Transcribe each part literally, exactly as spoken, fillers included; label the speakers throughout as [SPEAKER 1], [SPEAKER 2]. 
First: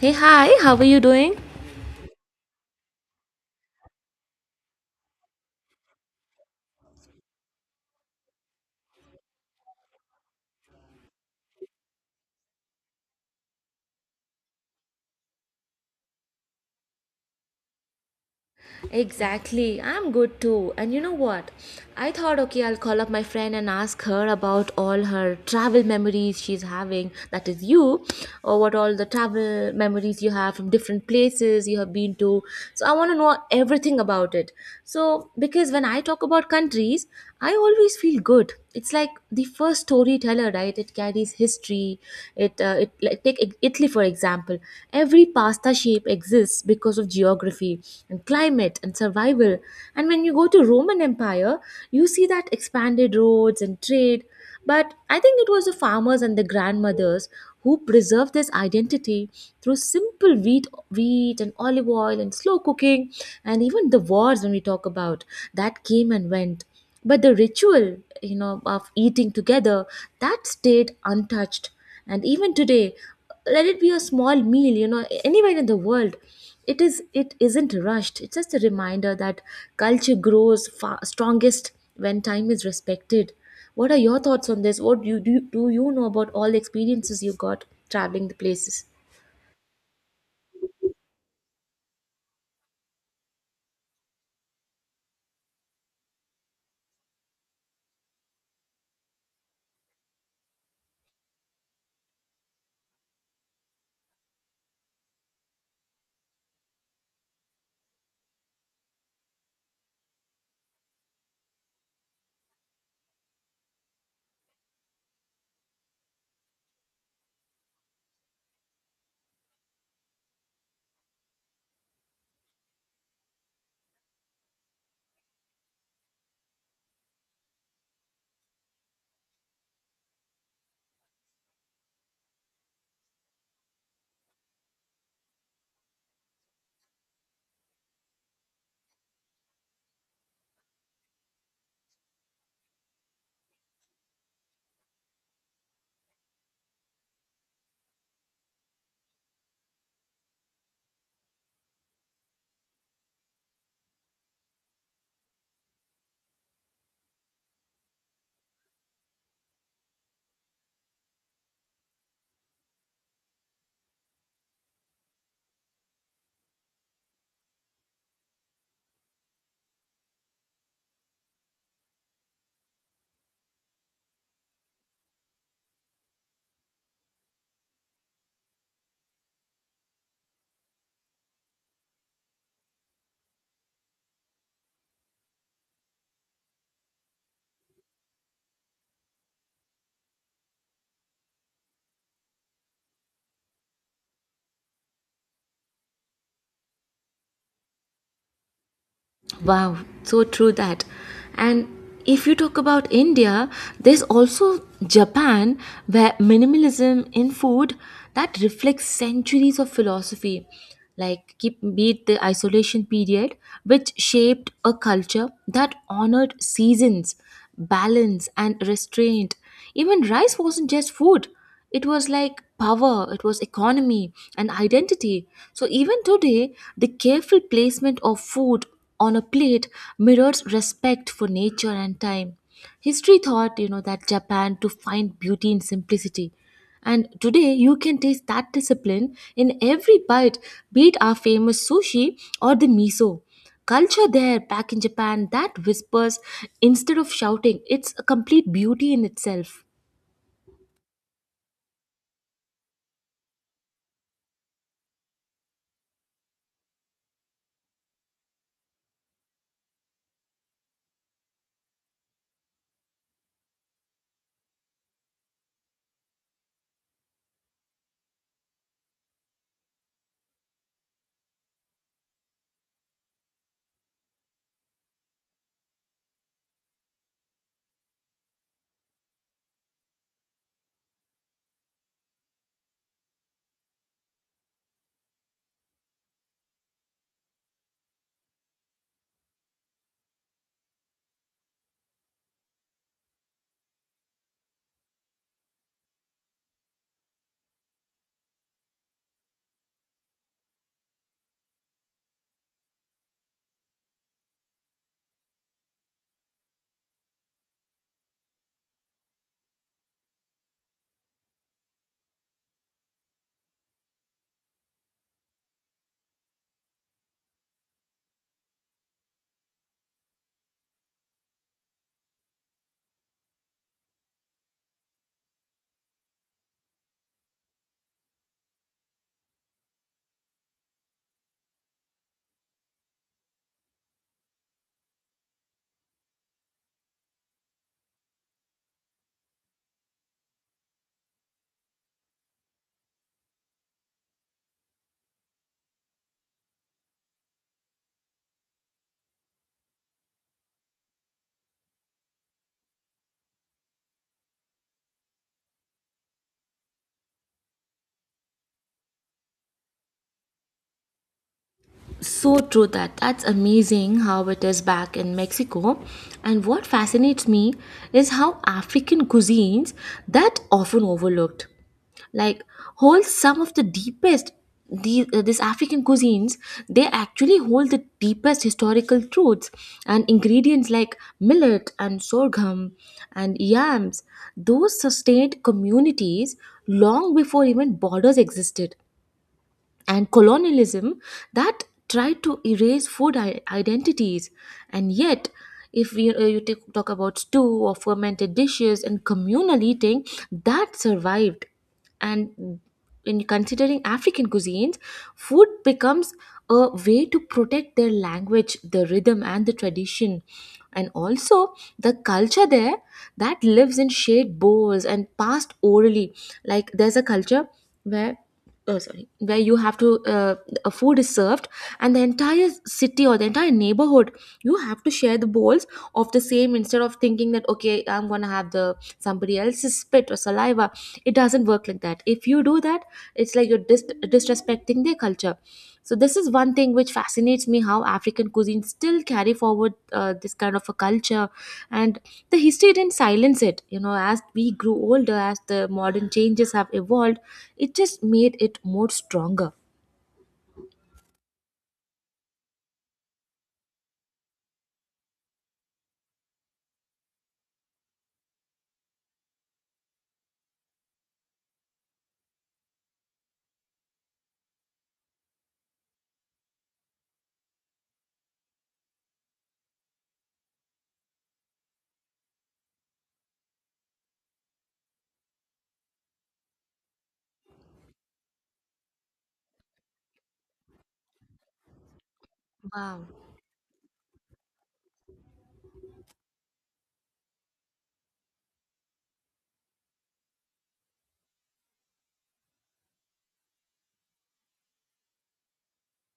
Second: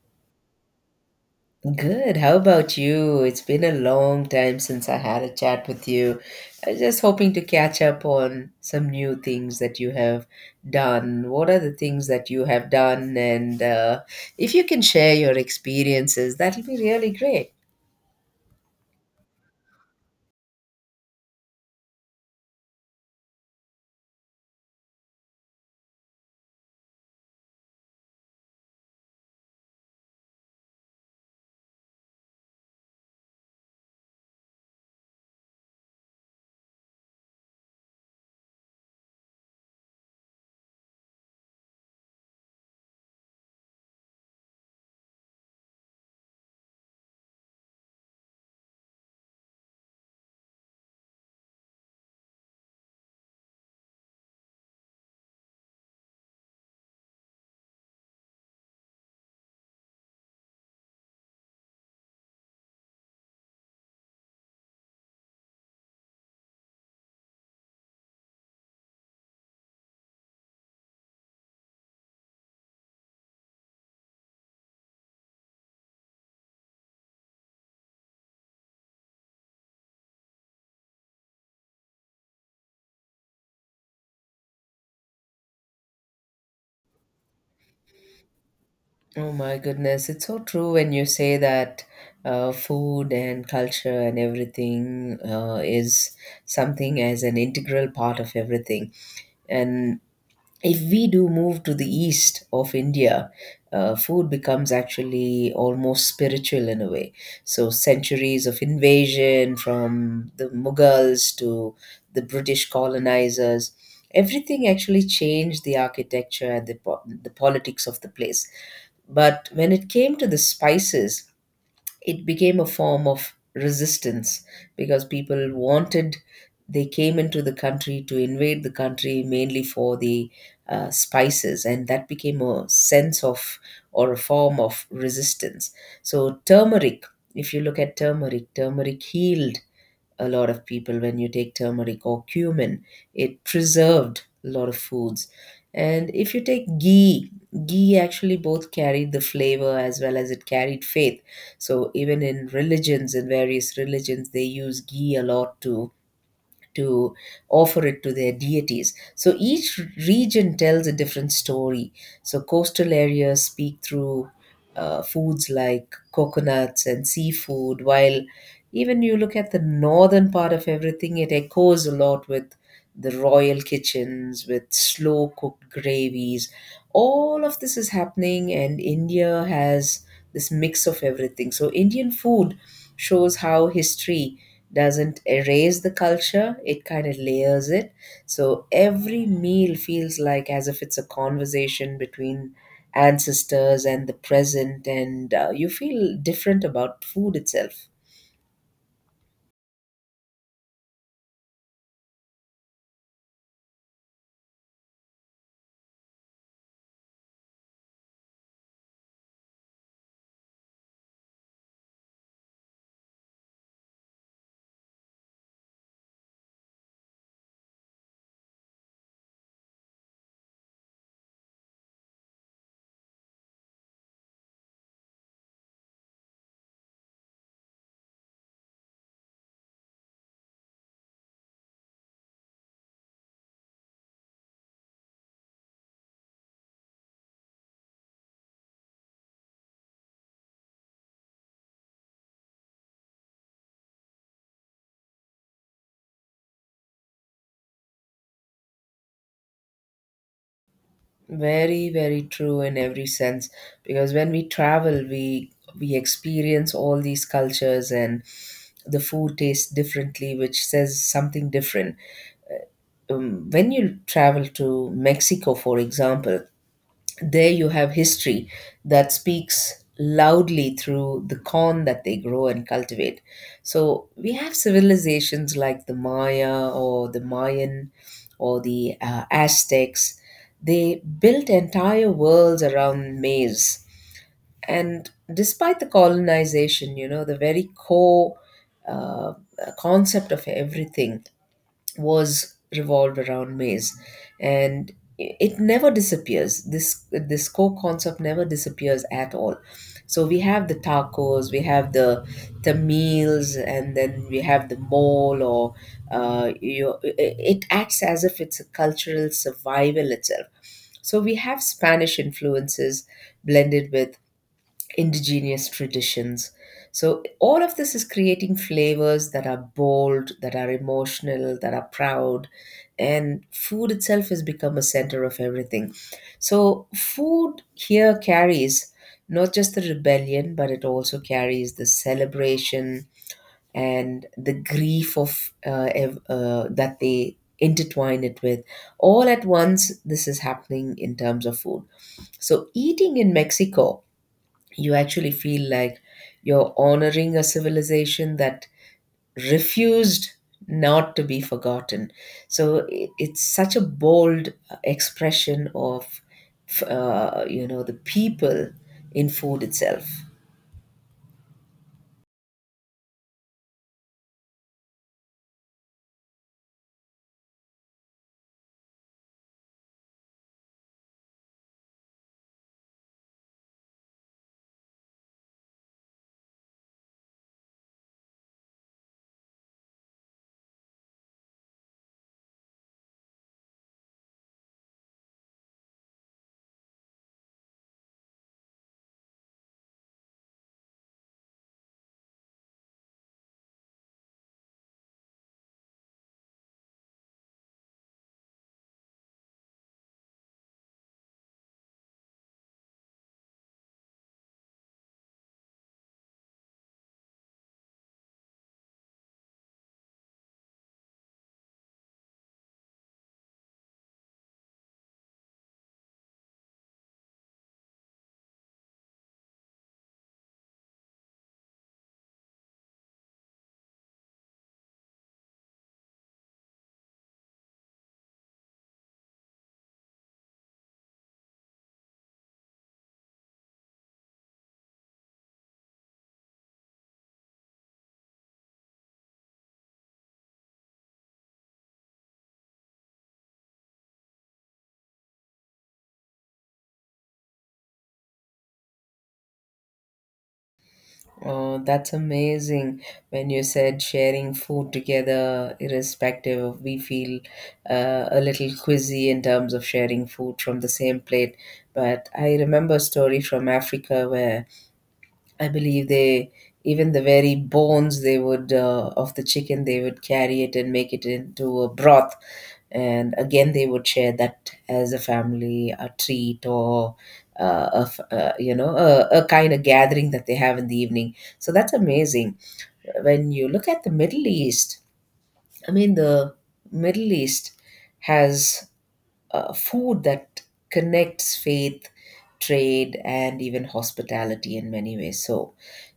[SPEAKER 1] Hey, hi, how are you doing?
[SPEAKER 2] Good. How about you? It's been a long time since I had a chat with you. I was just hoping to catch up on some new things that you have done. What are the things that you have done? And uh, if you can share your experiences, that'll be really great.
[SPEAKER 1] Exactly, I'm good too. And you know what? I thought, okay, I'll call up my friend and ask her about all her travel memories she's having. That is you, or what all the travel memories you have from different places you have been to. So I want to know everything about it. So, because when I talk about countries, I always feel good. It's like the first storyteller, right? It carries history. It, uh, it like, take Italy for example. Every pasta shape exists because of geography and climate and survival. And when you go to Roman Empire, you see that expanded roads and trade. But I think it was the farmers and the grandmothers who preserved this identity through simple wheat, wheat and olive oil and slow cooking, and even the wars when we talk about that came and went. But the ritual, you know, of eating together, that stayed untouched. And even today, let it be a small meal you know anywhere in the world, it is it isn't rushed. It's just a reminder that culture grows fa- strongest when time is respected. What are your thoughts on this? What do you do, you- do you know about all the experiences you got traveling the places?
[SPEAKER 2] Oh my goodness, it's so true when you say that uh, food and culture and everything uh, is something as an integral part of everything. And if we do move to the east of India, uh, food becomes actually almost spiritual in a way. So, centuries of invasion from the Mughals to the British colonizers, everything actually changed the architecture and the, po- the politics of the place. But when it came to the spices, it became a form of resistance because people wanted, they came into the country to invade the country mainly for the uh, spices, and that became a sense of or a form of resistance. So turmeric, if you look at turmeric, turmeric healed a lot of people. When you take turmeric or cumin, it preserved a lot of foods. And if you take ghee, ghee actually both carried the flavor as well as it carried faith. So even in religions, in various religions, they use ghee a lot to to offer it to their deities. So each region tells a different story. So coastal areas speak through uh, foods like coconuts and seafood, while even you look at the northern part of everything, it echoes a lot with the royal kitchens, with slow cooked gravies. All of this is happening, and India has this mix of everything. So, Indian food shows how history doesn't erase the culture, it kind of layers it. So every meal feels like as if it's a conversation between ancestors and the present, and uh, you feel different about food itself.
[SPEAKER 1] Wow, so true that. And if you talk about India, there's also Japan, where minimalism in food that reflects centuries of philosophy, like keep be it the isolation period, which shaped a culture that honored seasons, balance and restraint. Even rice wasn't just food, it was like power, it was economy and identity. So even today, the careful placement of food on a plate mirrors respect for nature and time. History thought, you know, that Japan to find beauty in simplicity, and today you can taste that discipline in every bite, be it our famous sushi or the miso culture there back in Japan, that whispers instead of shouting. It's a complete beauty in itself.
[SPEAKER 2] Very very true in every sense, because when we travel, we we experience all these cultures, and the food tastes differently, which says something different. Um, when you travel to Mexico, for example, there you have history that speaks loudly through the corn that they grow and cultivate. So we have civilizations like the Maya or the Mayan or the uh, Aztecs. They built entire worlds around maize. And despite the colonization, you know, the very core uh, concept of everything was revolved around maize, and it never disappears. This this core concept never disappears at all. So we have the tacos, we have the the meals, and then we have the mole or uh, you, it acts as if it's a cultural survival itself. So we have Spanish influences blended with indigenous traditions. So all of this is creating flavors that are bold, that are emotional, that are proud, and food itself has become a center of everything. So food here carries not just the rebellion, but it also carries the celebration and the grief of uh, ev- uh, that they intertwine it with. All at once, this is happening in terms of food. So eating in Mexico, you actually feel like you're honoring a civilization that refused not to be forgotten. So i- it's such a bold uh, expression of, uh, you know, the people in food itself.
[SPEAKER 1] So true that, that's amazing how it is back in Mexico. And what fascinates me is how African cuisines that often overlooked, like, hold some of the deepest, these, uh, these African cuisines, they actually hold the deepest historical truths. And ingredients like millet and sorghum and yams, those sustained communities long before even borders existed. And colonialism that tried to erase food i- identities, and yet, if we, uh, you take, talk about stew or fermented dishes and communal eating, that survived. And in considering African cuisines, food becomes a way to protect their language, the rhythm and the tradition, and also the culture there that lives in shared bowls and passed orally. Like, there's a culture where, oh, sorry, where you have to, uh, a food is served, and the entire city or the entire neighborhood, you have to share the bowls of the same, instead of thinking that, okay, I'm gonna have the somebody else's spit or saliva. It doesn't work like that. If you do that, it's like you're dis- disrespecting their culture. So this is one thing which fascinates me, how African cuisine still carry forward, uh, this kind of a culture. And the history didn't silence it, you know, as we grew older, as the modern changes have evolved, it just made it more stronger.
[SPEAKER 2] Oh, that's amazing, when you said sharing food together, irrespective of we feel uh, a little quizzy in terms of sharing food from the same plate. But I remember a story from Africa where I believe they, even the very bones they would uh, of the chicken, they would carry it and make it into a broth, and again they would share that as a family, a treat or uh, a f- uh, you know, a, a kind of gathering that they have in the evening. So that's amazing.
[SPEAKER 1] Wow.
[SPEAKER 2] When you look at the Middle East, I mean the Middle East has uh, food that connects faith, trade, and even hospitality in many ways. So,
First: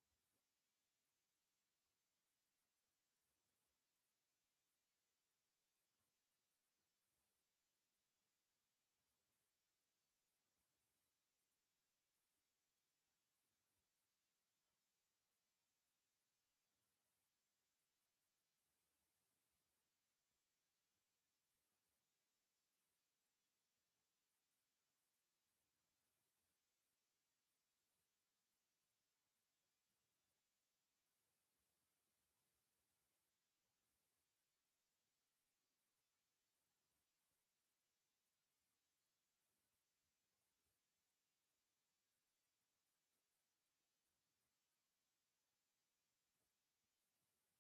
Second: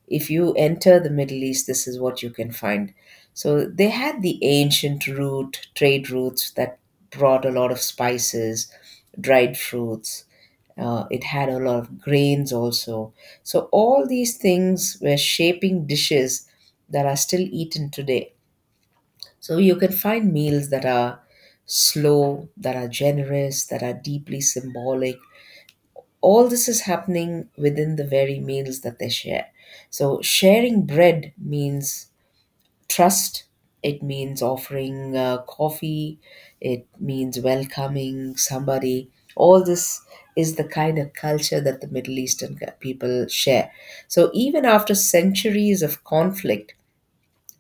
[SPEAKER 2] if you enter the Middle East, this is what you can find. So, they had the ancient route, trade routes that brought a lot of spices, dried fruits. Uh, it had a lot of grains also. So, all these things were shaping dishes that are still eaten today. So you can find meals that are slow, that are generous, that are deeply symbolic. All this is happening within the very meals that they share. So sharing bread means trust, it means offering uh, coffee, it means welcoming somebody. All this is the kind of culture that the Middle Eastern people share. So even after centuries of conflict,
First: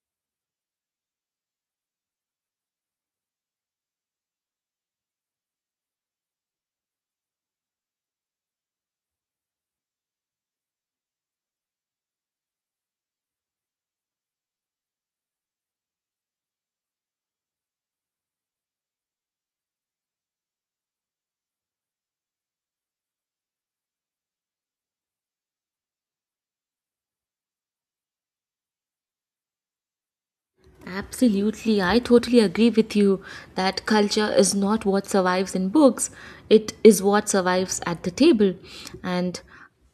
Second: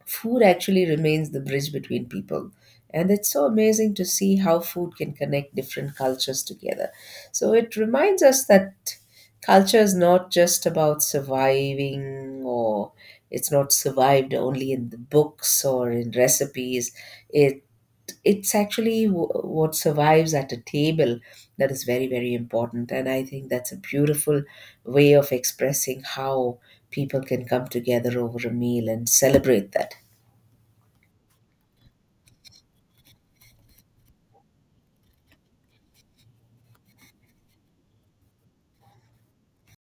[SPEAKER 2] food actually remains the bridge between people. And it's so amazing to see how food can connect different cultures together. So it reminds us that culture is not just about surviving, or it's not survived only in the books or in recipes, it it's actually w- what survives at a table. That is very very important, and I think that's a beautiful way of expressing how people can come together over a meal and celebrate that.
[SPEAKER 1] Absolutely, I totally agree with you that culture is not what survives in books, it is what survives at the table. And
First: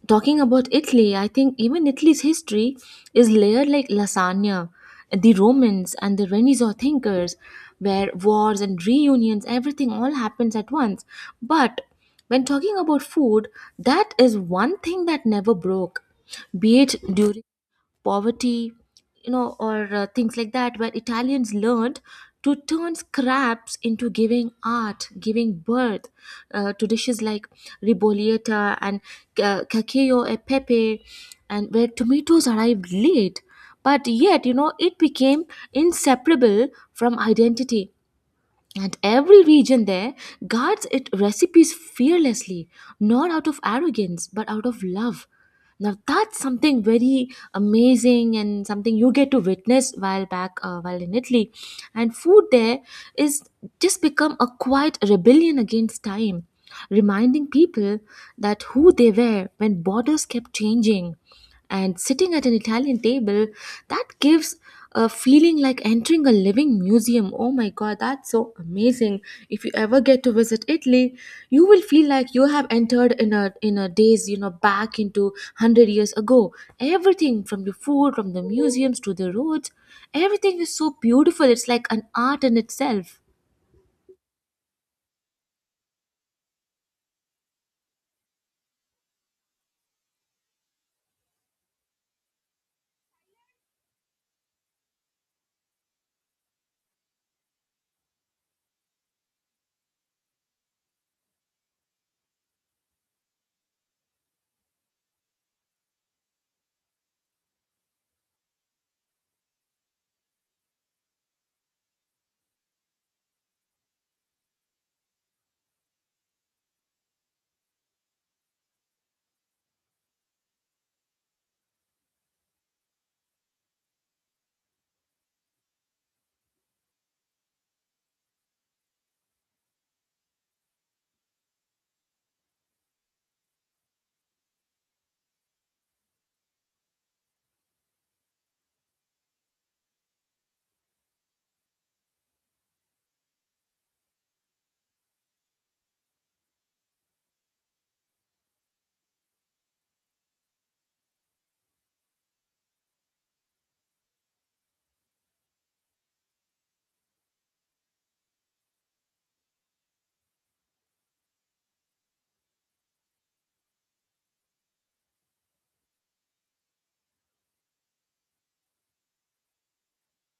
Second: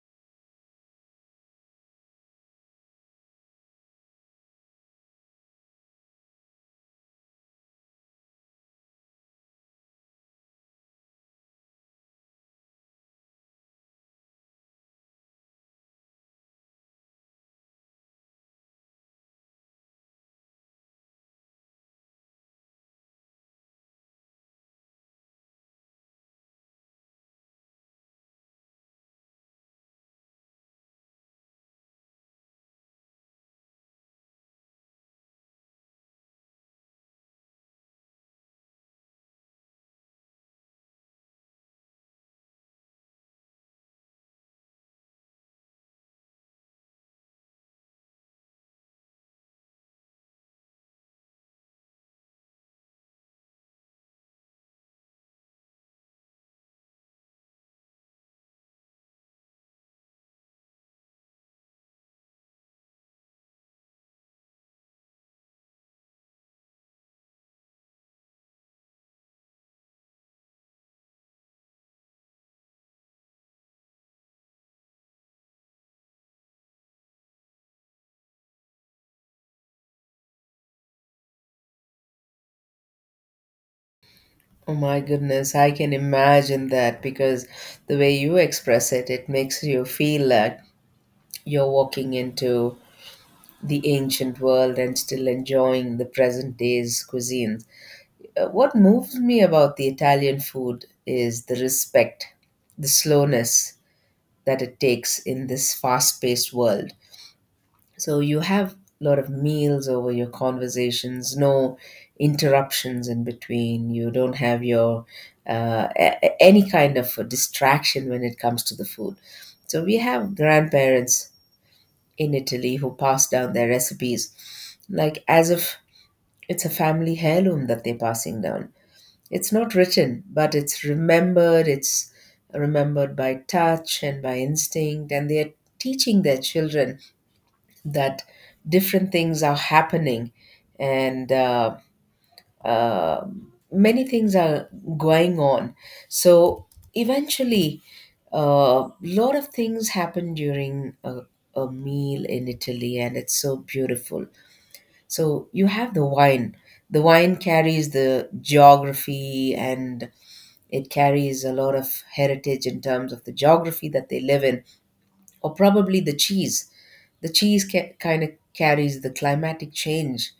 [SPEAKER 1] talking about Italy, I think even Italy's history is layered like lasagna. The Romans and the Renaissance thinkers, where wars and reunions, everything all happens at once. But when talking about food, that is one thing that never broke, be it during poverty, you know, or uh, things like that, where Italians learned to turn scraps into giving art, giving birth uh, to dishes like ribollita and uh, cacio e pepe, and where tomatoes arrived late. But yet, you know, it became inseparable from identity. And every region there guards its recipes fearlessly, not out of arrogance, but out of love. Now that's something very amazing, and something you get to witness while back uh, while in Italy. And food there is just become a quiet rebellion against time, reminding people that who they were when borders kept changing. And sitting at an Italian table, that gives a feeling like entering a living museum. Oh my god, that's so amazing. If you ever get to visit Italy, you will feel like you have entered in a in a days, you know, back into one hundred years ago. Everything from the food, from the museums to the roads, everything is so beautiful. It's like an art in itself.
[SPEAKER 2] Oh my goodness, I can imagine that, because the way you express it, it makes you feel like you're walking into the ancient world and still enjoying the present day's cuisines. Uh, What moves me about the Italian food is the respect, the slowness that it takes in this fast paced world. So you have a lot of meals over your conversations, no interruptions in between. You don't have your uh, a- a- any kind of a distraction when it comes to the food. So we have grandparents in Italy who pass down their recipes like as if it's a family heirloom that they're passing down. It's not written, but it's remembered. It's remembered by touch and by instinct, and they're teaching their children that different things are happening and uh, uh, many things are going on. So eventually, a uh, lot of things happen during a, a meal in Italy, and it's so beautiful. So you have the wine. The wine carries the geography, and it carries a lot of heritage in terms of the geography that they live in, or probably the cheese. The cheese ca- kind of carries the climatic change.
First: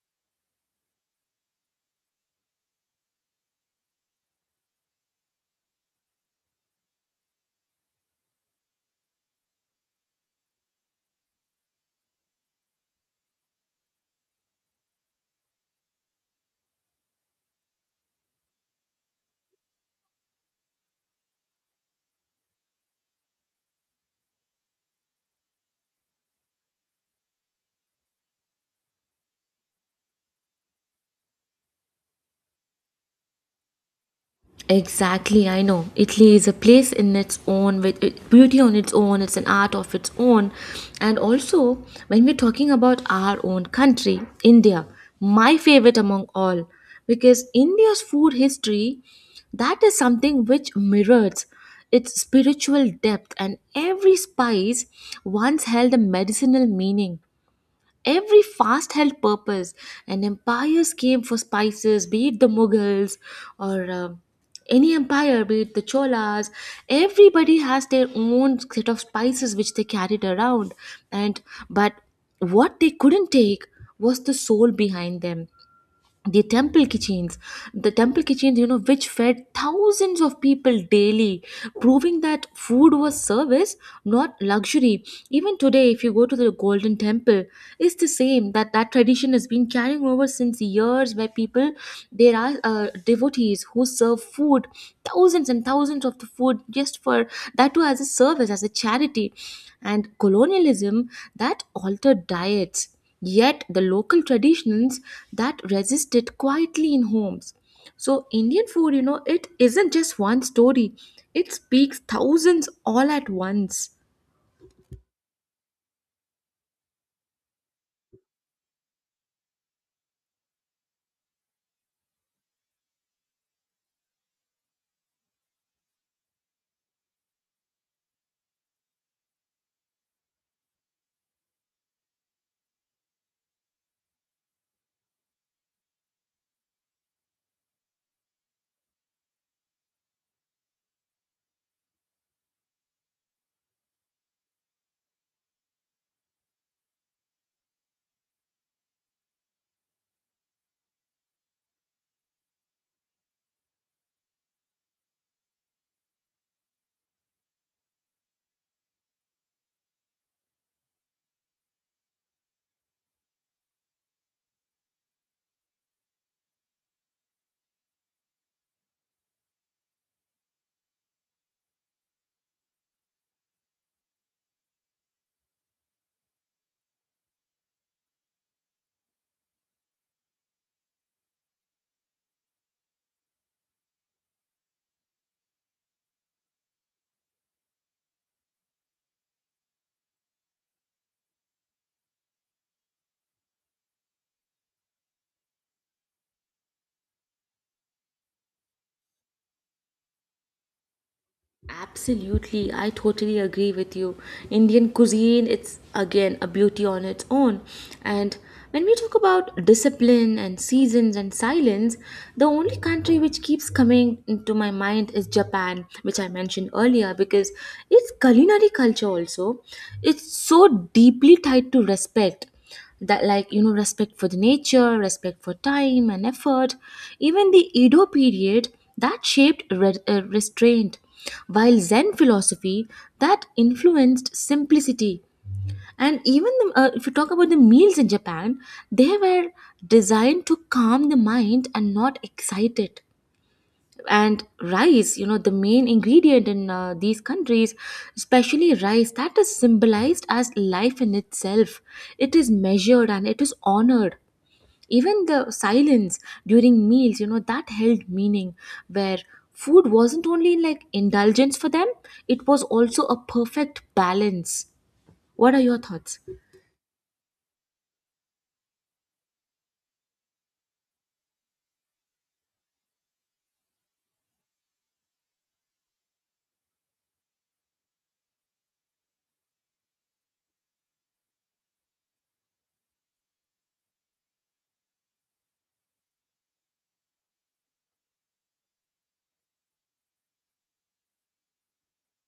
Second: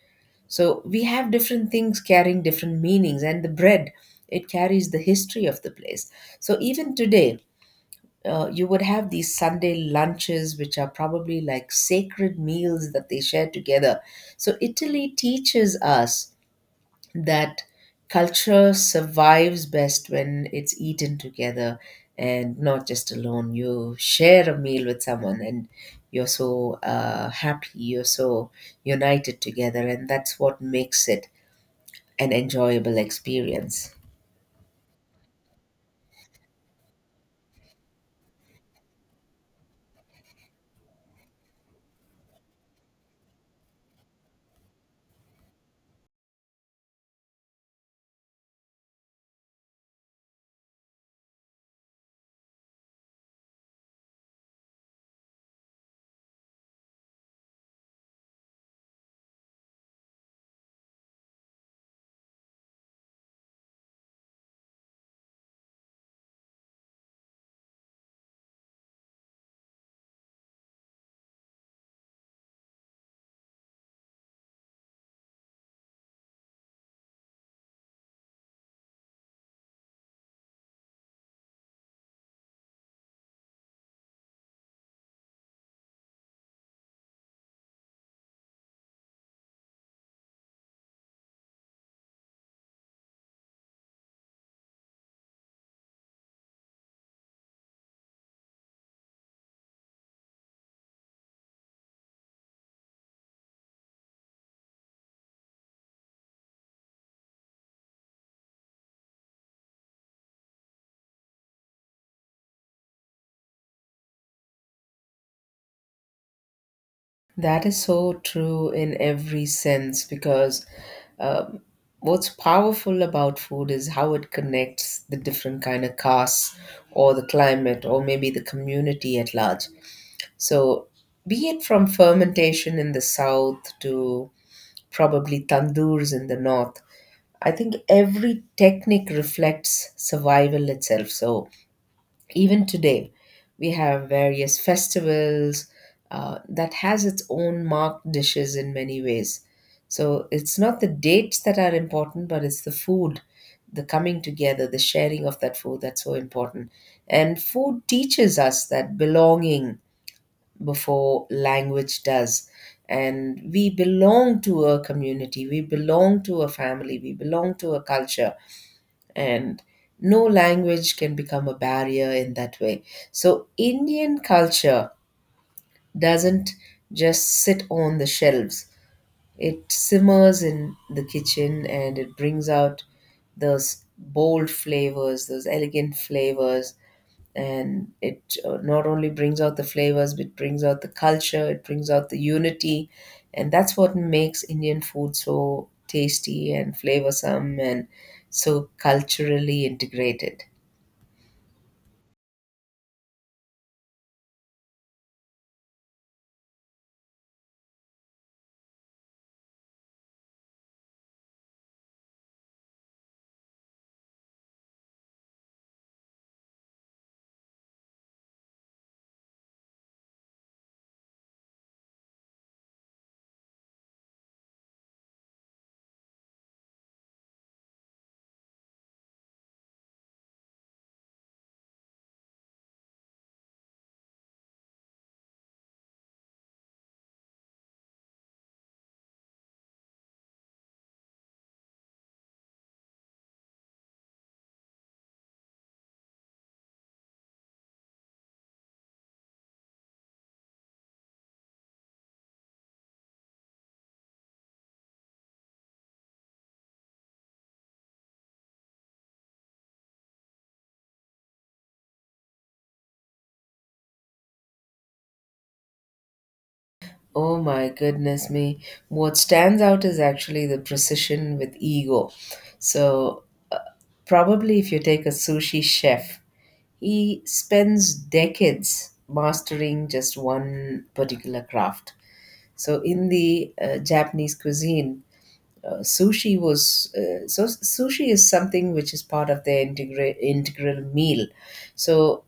[SPEAKER 2] So we have different things carrying different meanings, and the bread, it carries the history of the place. So even today, uh, you would have these Sunday lunches, which are probably like sacred meals that they share together. So Italy teaches us that culture survives best when it's eaten together and not just alone. You share a meal with someone and you're so uh, happy, you're so united together, and that's what makes it an enjoyable experience.
[SPEAKER 1] Exactly, I know. Italy is a place in its own, with it- beauty on its own, it's an art of its own. And also, when we're talking about our own country, India, my favorite among all, because India's food history, that is something which mirrors its spiritual depth, and every spice once held a medicinal meaning. Every fast held purpose, and empires came for spices, be it the Mughals or um any empire, be it the Cholas. Everybody has their own set of spices which they carried around, and but what they couldn't take was the soul behind them, the temple kitchens, the temple kitchens you know which fed thousands of people daily, proving that food was service, not luxury. Even today, if you go to the Golden Temple, it's the same, that that tradition has been carrying over since years, where people, there are uh, devotees who serve food, thousands and thousands of the food, just for that too, as a service, as a charity. And colonialism that altered diets, yet the local traditions that resisted quietly in homes. So Indian food, you know, it isn't just one story. It speaks thousands all at once.
[SPEAKER 2] That is so true in every sense, because uh, what's powerful about food is how it connects the different kind of castes or the climate or maybe the community at large. So, be it from fermentation in the south to probably tandoors in the north, I think every technique reflects survival itself. So, even today, we have various festivals uh, that has its own marked dishes in many ways. So, it's not the dates that are important, but it's the food, the coming together, the sharing of that food that's so important. And food teaches us that belonging, before language does. And we belong to a community, we belong to a family, we belong to a culture. And no language can become a barrier in that way. So, Indian culture doesn't just sit on the shelves, it simmers in the kitchen, and it brings out those bold flavors, those elegant flavors. And it uh, not only brings out the flavors, but brings out the culture, it brings out the unity. And that's what makes Indian food so tasty and flavorsome and so culturally integrated.
[SPEAKER 1] Absolutely, I totally agree with you. Indian cuisine, it's again a beauty on its own. And when we talk about discipline and seasons and silence, the only country which keeps coming into my mind is Japan, which I mentioned earlier, because its culinary culture also, it's so deeply tied to respect. That, like, you know respect for the nature, respect for time and effort. Even the Edo period that shaped re- uh, restraint, while Zen philosophy that influenced simplicity. And even the, uh, if you talk about the meals in Japan, they were designed to calm the mind and not excite it. And rice you know the main ingredient in, uh, these countries, especially rice, that is symbolized as life in itself. It is measured and it is honored. Even the silence during meals you know that held meaning, where food wasn't only like indulgence for them, it was also a perfect balance. What are your thoughts?
[SPEAKER 2] Oh my goodness me. What stands out is actually the precision with ego. So Probably if you take a sushi chef, he spends decades mastering just one particular craft. So in the uh, Japanese cuisine, uh, sushi was uh, so sushi is something which is part of their integra- integral meal. So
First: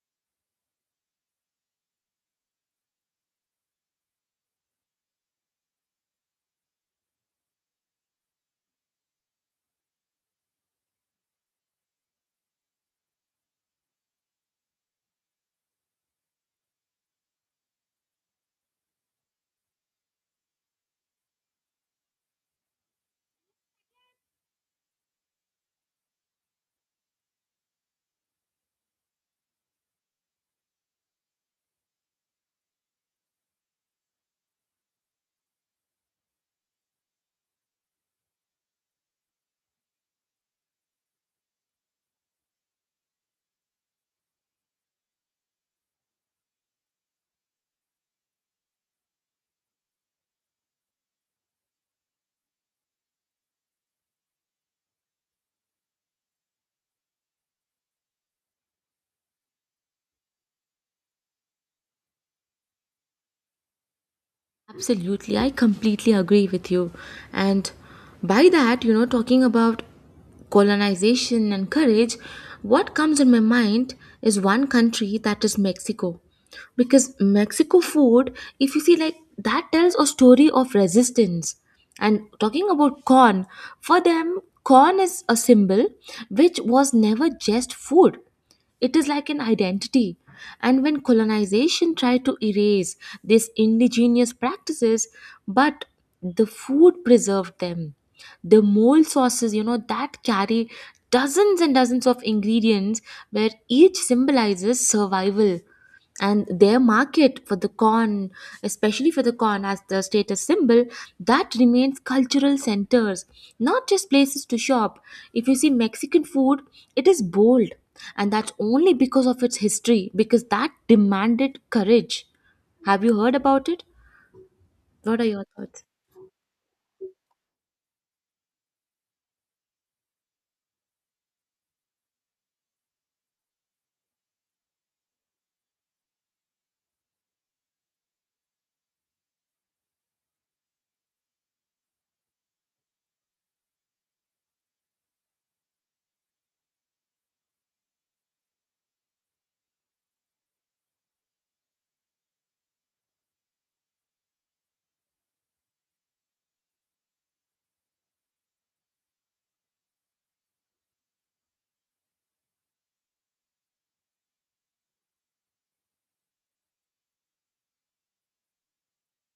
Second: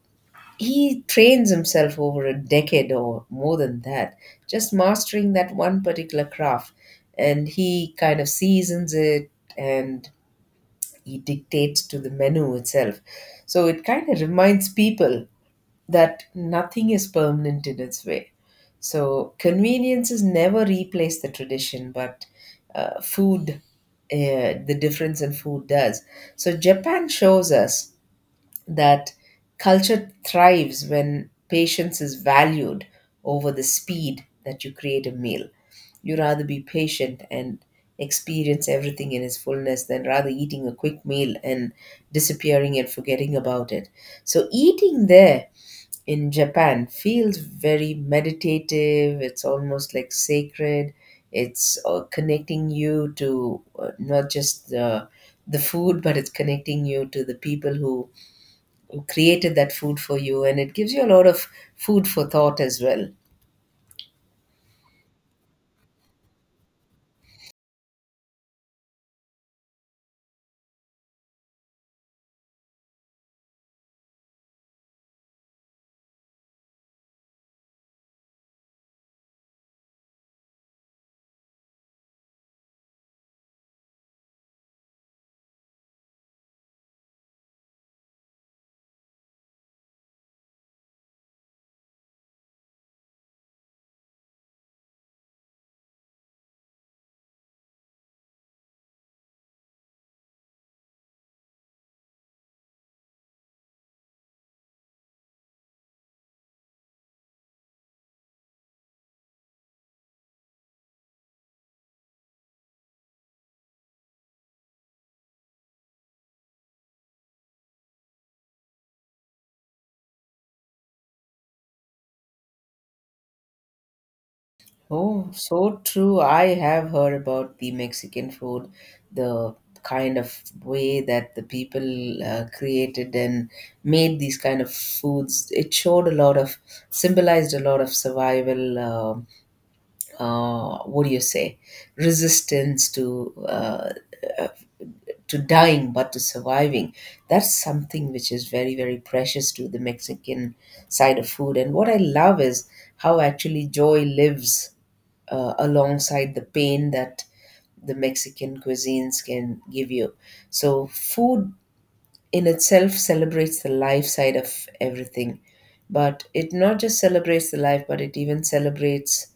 [SPEAKER 2] he trains himself over a decade or more than that, just mastering that one particular craft, and he kind of seasons it and he dictates to the menu itself. So it kind of reminds people that nothing is permanent in its way. So conveniences never replace the tradition, but uh, food, uh, the difference in food does. So Japan shows us that culture thrives when patience is valued over the speed that you create a meal. You rather be patient and experience everything in its fullness than rather eating a quick meal and disappearing and forgetting about it. So, eating there in Japan feels very meditative. It's almost like sacred. It's uh, connecting you to uh, not just the the food, but it's connecting you to the people who created that food for you, and it gives you a lot of food for thought as well.
[SPEAKER 1] Absolutely, I completely agree with you. And by that, you know, talking about colonization and courage, what comes in my mind is one country, that is Mexico. Because Mexico food, if you see, like, that tells a story of resistance. And talking about corn, for them, corn is a symbol which was never just food. It is like an identity. And when colonization tried to erase these indigenous practices, but the food preserved them. The mole sauces, you know, that carry dozens and dozens of ingredients, where each symbolizes survival. And their market for the corn, especially for the corn as the status symbol, that remains cultural centers, not just places to shop. If you see Mexican food, it is bold, and that's only because of its history, because that demanded courage. Have you heard about it? What are
[SPEAKER 2] Oh,
[SPEAKER 1] your
[SPEAKER 2] so
[SPEAKER 1] thoughts?
[SPEAKER 2] true. I have heard about the Mexican food, the kind of way that the people uh, created and made these kind of foods. It showed a lot of, symbolized a lot of survival, uh, uh, what do you say, resistance to uh, uh, to dying but to surviving. That's something which is very, very precious to the Mexican side of food. And what I love is how actually joy lives uh, alongside the pain that the Mexican cuisines can give you. So food in itself celebrates the life side of everything, but it not just celebrates the life but it even celebrates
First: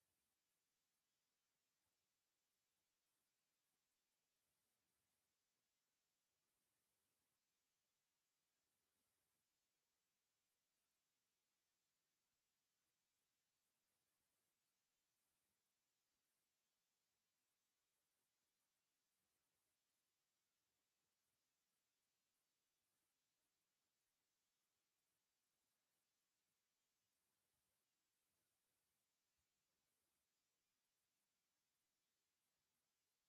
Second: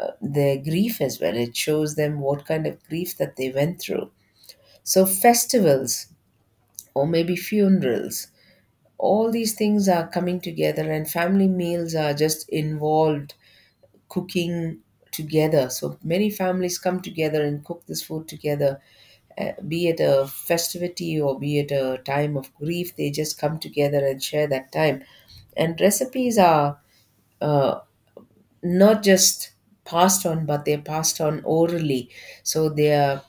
[SPEAKER 2] uh, their grief as well. It shows them what kind of grief that they went through. So, festivals or maybe funerals, all these things are coming together, and family meals are just involved cooking together. So, many families come together and cook this food together, uh, be it a festivity or be it a time of grief, they just come together and share that time. And recipes are, uh, not just passed on, but they're passed on orally. So they are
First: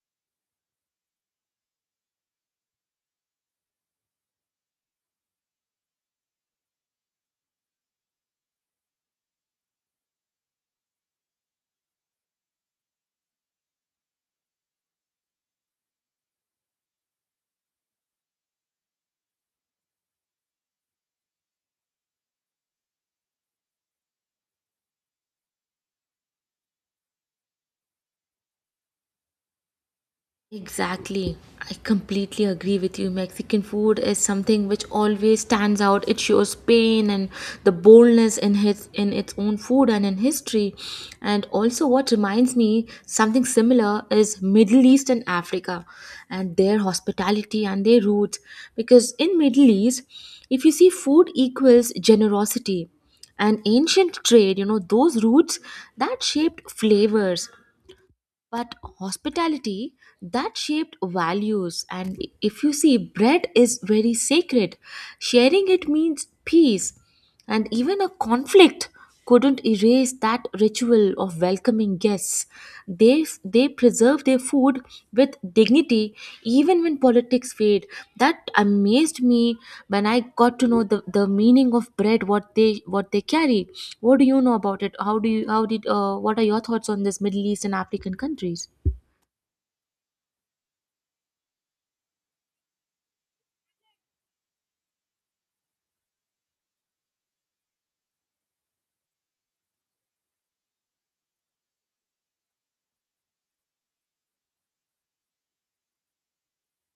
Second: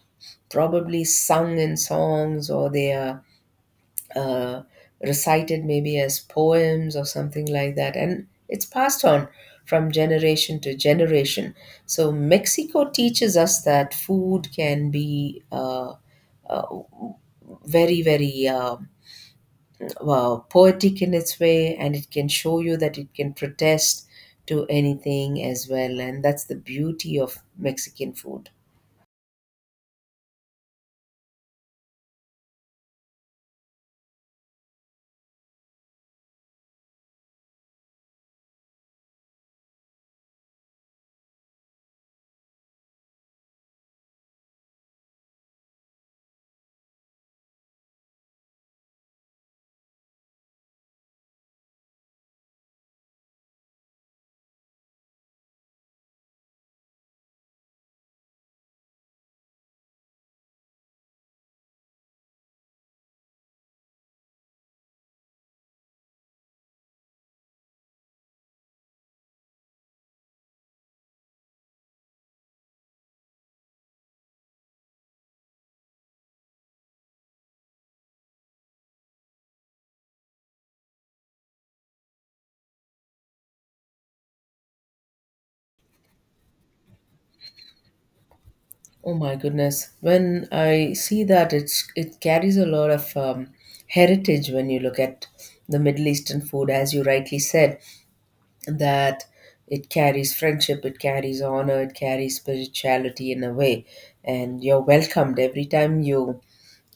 [SPEAKER 2] probably sung in songs, or they are uh, recited maybe as poems or something like that. And it's passed on from generation to generation. So Mexico teaches us that food can be uh, uh, very, very. Uh, uh, poetic in its way, and it can show you that it can protest to anything as well. And that's the beauty of Mexican food.
[SPEAKER 1] Exactly. I completely agree with you. Mexican food is something which always stands out. It shows pain and the boldness in his in its own food and in history. And also, what reminds me something similar is Middle East and Africa, and their hospitality and their roots. Because in Middle East, if you see, food equals generosity, and ancient trade, you know, those roots that shaped flavors. But hospitality that shaped values. And if you see, bread is very sacred, sharing it means peace. And even a conflict couldn't erase that ritual of welcoming guests. They they preserve their food with dignity, even when politics fade. That amazed me when I got to know the, the meaning of bread, what they what they carry. What do you know about it? How do you how did uh, What are your thoughts on this Middle East and African countries?
[SPEAKER 2] Oh my goodness, when I see that, it's it carries a lot of um, heritage. When you look at the Middle Eastern food, as you rightly said, that it carries friendship, it carries honor, it carries spirituality in a way, and you're welcomed every time you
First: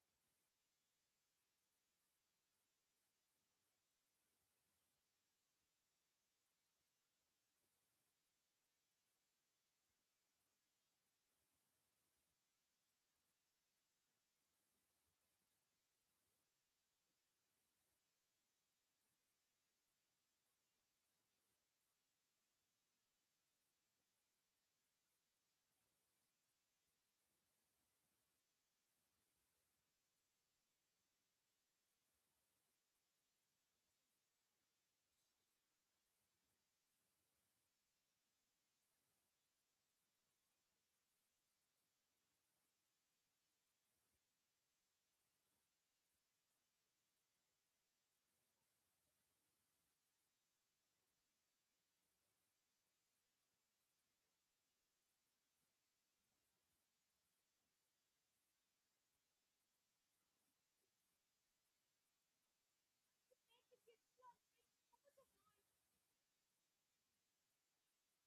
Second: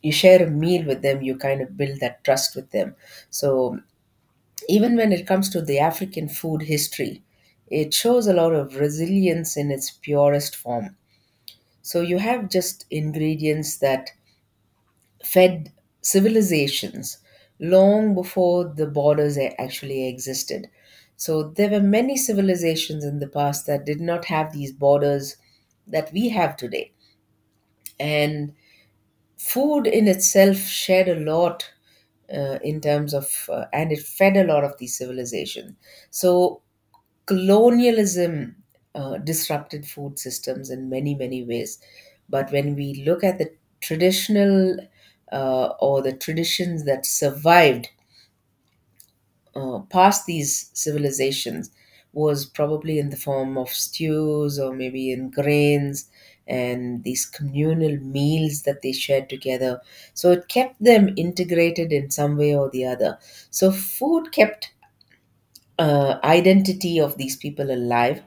[SPEAKER 2] you share a meal with them, you kind of build that trust with them. So even when it comes to the African food history, it shows a lot of resilience in its purest form. So you have just ingredients that fed civilizations long before the borders a- actually existed. So there were many civilizations in the past that did not have these borders that we have today. And food in itself shared a lot uh, in terms of, uh, and it fed a lot of these civilizations. So colonialism uh, disrupted food systems in many, many ways. But when we look at the traditional, uh, or the traditions that survived uh, past these civilizations, was probably in the form of stews or maybe in grains and these communal meals that they shared together. So it kept them integrated in some way or the other. So food kept uh, identity of these people alive.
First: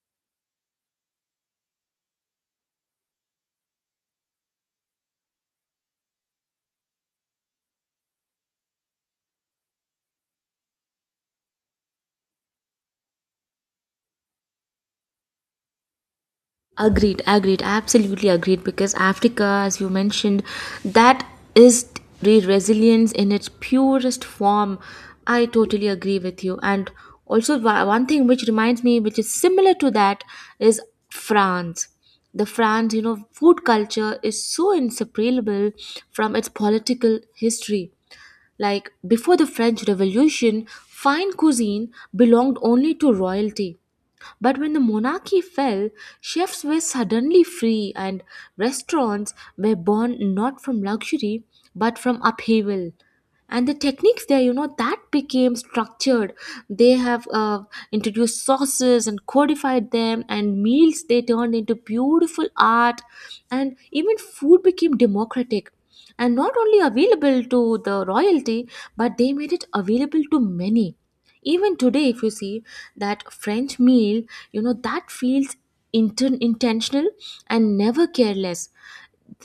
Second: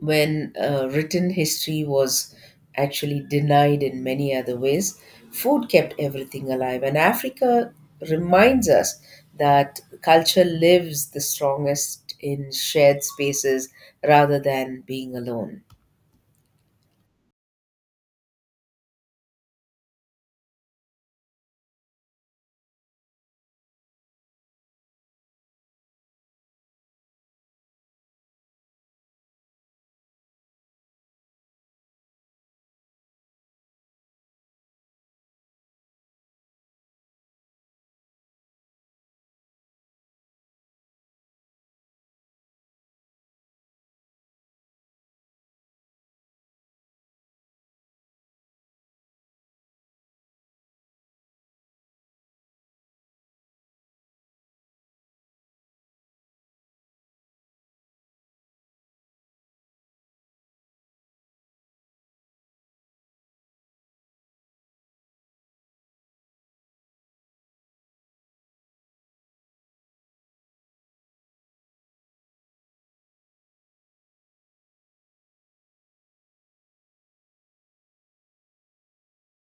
[SPEAKER 2] When uh, written history was actually denied in many other ways, food kept everything alive. And Africa reminds us that culture lives the strongest in shared spaces rather than being alone.
[SPEAKER 1] Agreed, agreed, absolutely agreed. Because Africa, as you mentioned, that is re- resilience in its purest form. I totally agree with you. And also, wa- one thing which reminds me, which is similar to that, is France. The France, you know, food culture is so inseparable from its political history. Like before the French Revolution, fine cuisine belonged only to royalty, but when the monarchy fell, chefs were suddenly free, and restaurants were born not from luxury, but from upheaval. And the techniques there, you know, that became structured. They have uh, introduced sauces and codified them, and meals they turned into beautiful art, and even food became democratic. And not only available to the royalty, but they made it available to many. Even today, if you see, that French meal you know that feels inten- intentional and never careless.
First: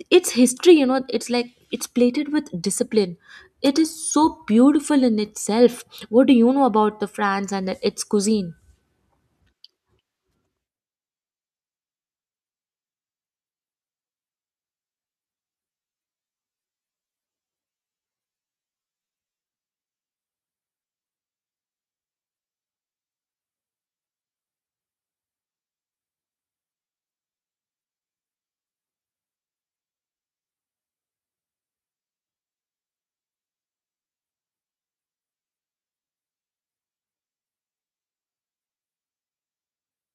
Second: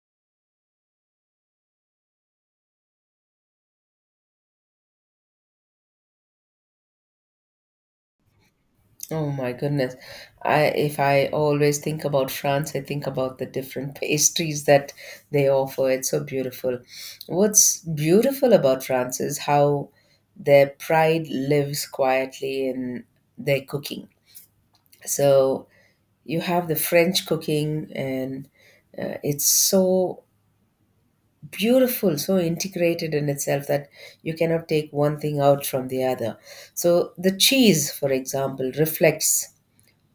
[SPEAKER 1] Its history you know it's like it's plated with discipline. It is so beautiful in itself. What do you know about the France and its cuisine?
[SPEAKER 2] Oh my goodness. I If I always think about France, I think about the different pastries that they offer. It's so beautiful. What's beautiful about France is how their pride lives quietly in their cooking. So you have the French cooking, and uh, it's so beautiful, so integrated in itself, that you cannot take one thing out from the other. So the cheese, for example, reflects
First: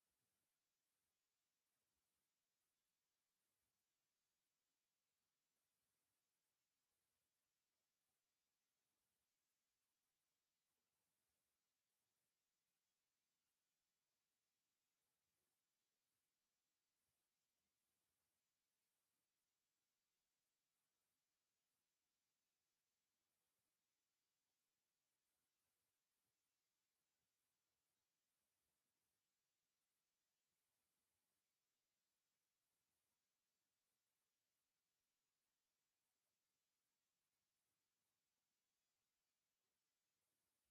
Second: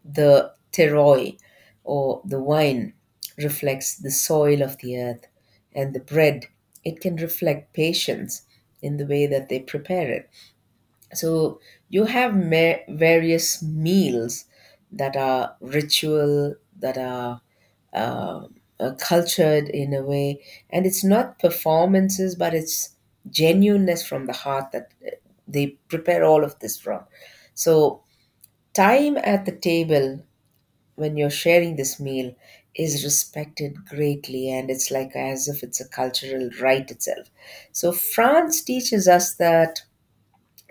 [SPEAKER 2] the terroir, or the wine reflects the soil of the earth, and the bread, it can reflect patience in the way that they prepare it. So you have ma- various meals that are ritual, that are uh, cultured in a way, and it's not performances, but it's genuineness from the heart that uh, they prepare all of this from. So time at the table when you're sharing this meal is respected greatly, and it's like as if it's a cultural right itself. So France teaches us that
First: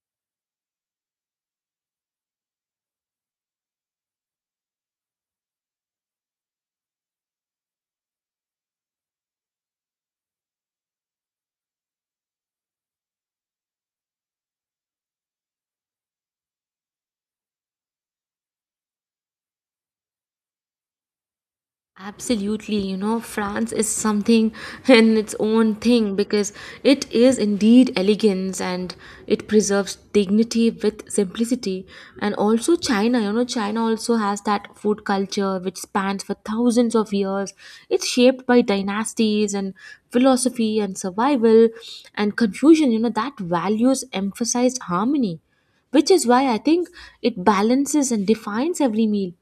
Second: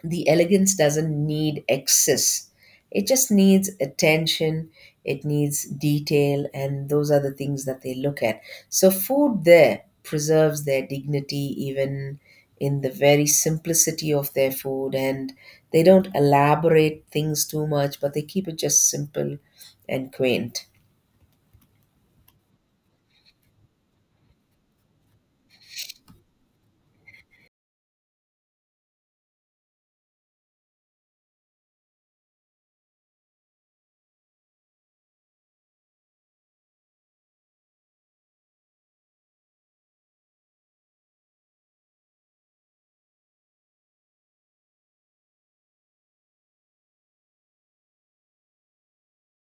[SPEAKER 2] the elegance doesn't need excess, it just needs attention, it needs detail, and those are the things that they look at. So food there preserves their dignity even in the very simplicity of their food, and they don't elaborate things too much but they keep it just simple and quaint.
[SPEAKER 1] Absolutely, you know, France is something in its own thing, because it is indeed elegance, and it preserves dignity with simplicity. And also, China, you know, China also has that food culture which spans for thousands of years. It's shaped by dynasties and philosophy and survival and confusion, you know, that values emphasized harmony, which is why I think it balances and defines every meal.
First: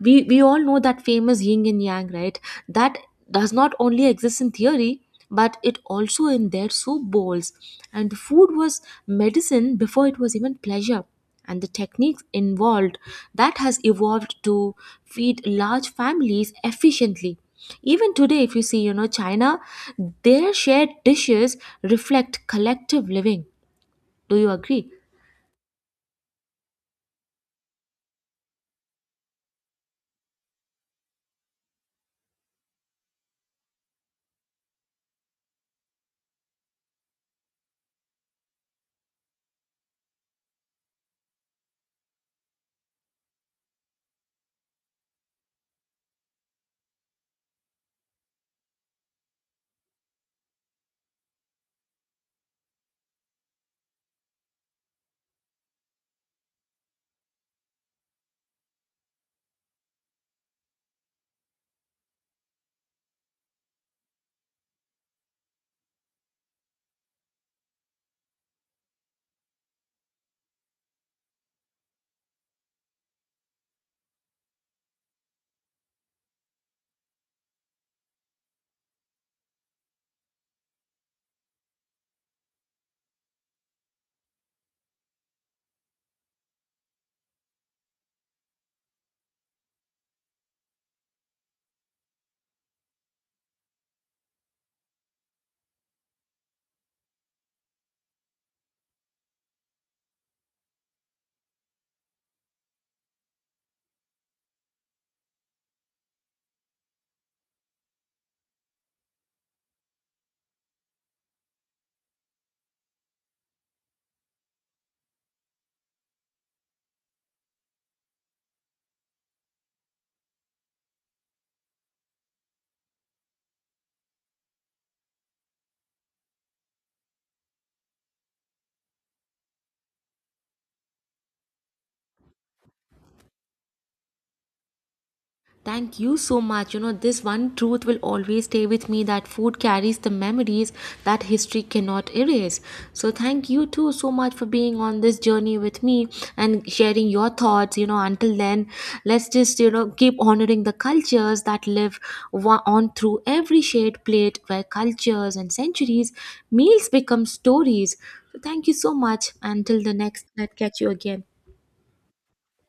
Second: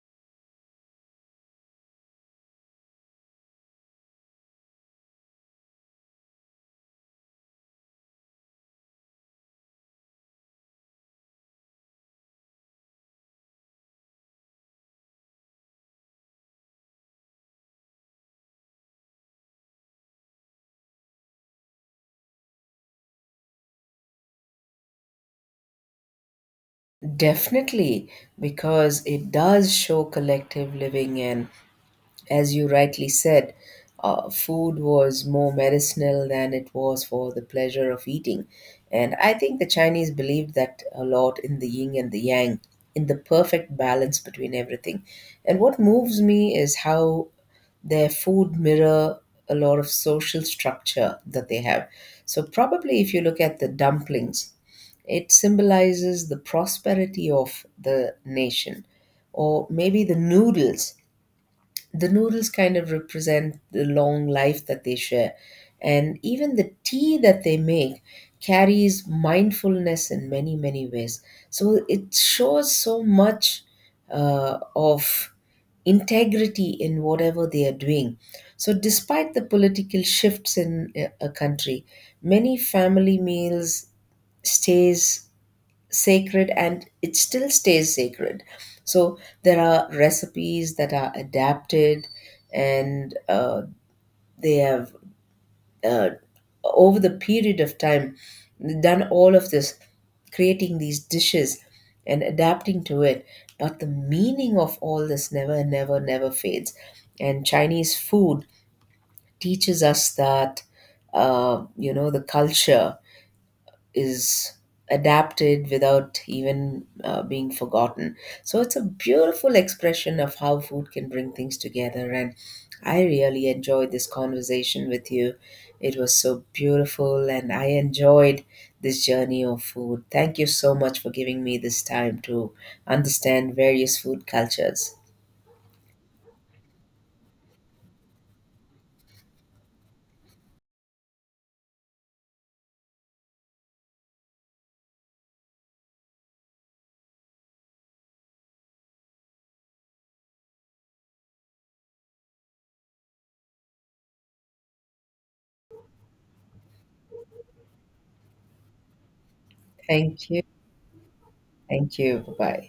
[SPEAKER 1] We we all know that famous yin and yang, right? That does not only exist in theory, but it also in their soup bowls. And food was medicine before it was even pleasure. And the techniques involved, that has evolved to feed large families efficiently. Even today, if you see, you know, China, their shared dishes reflect collective living. Do you agree?
[SPEAKER 2] Definitely, because it does show collective living. And as you rightly said, uh, food was more medicinal than it was for the pleasure of eating. And I think the Chinese believed that a lot in the yin and the yang, in the perfect balance between everything. And what moves me is how their food mirror a lot of social structure that they have. So probably if you look at the dumplings, it symbolizes the prosperity of the nation, or maybe the noodles, the noodles kind of represent the long life that they share. And even the tea that they make carries mindfulness in many, many ways. So it shows so much uh, of integrity in whatever they are doing. So, despite the political shifts in a a country, many family meals stays sacred, and it still stays sacred. So there are recipes that are adapted, and uh, they have, uh, over the period of time, done all of this, creating these dishes and adapting to it. But the meaning of all this never, never, never fades. And Chinese food teaches us that, uh, you know, the culture is adapted without even uh, being forgotten. So it's a beautiful expression of how food can bring things together. And I really enjoyed this conversation with you. It was so beautiful, and I enjoyed this journey of food. Thank you so much for giving me this time to understand various food cultures.
[SPEAKER 1] Thank you so much. You know, this one truth will always stay with me, that food carries the memories that history cannot erase. So, thank you too so much for being on this journey with me and sharing your thoughts. You know, until then, let's just, you know, keep honoring the cultures that live wa- on through every shared plate, where cultures and centuries, meals become stories. So, thank you so much. Until the next,
[SPEAKER 2] Thank you.
[SPEAKER 1] let's catch you again.
[SPEAKER 2] Thank you. Bye bye.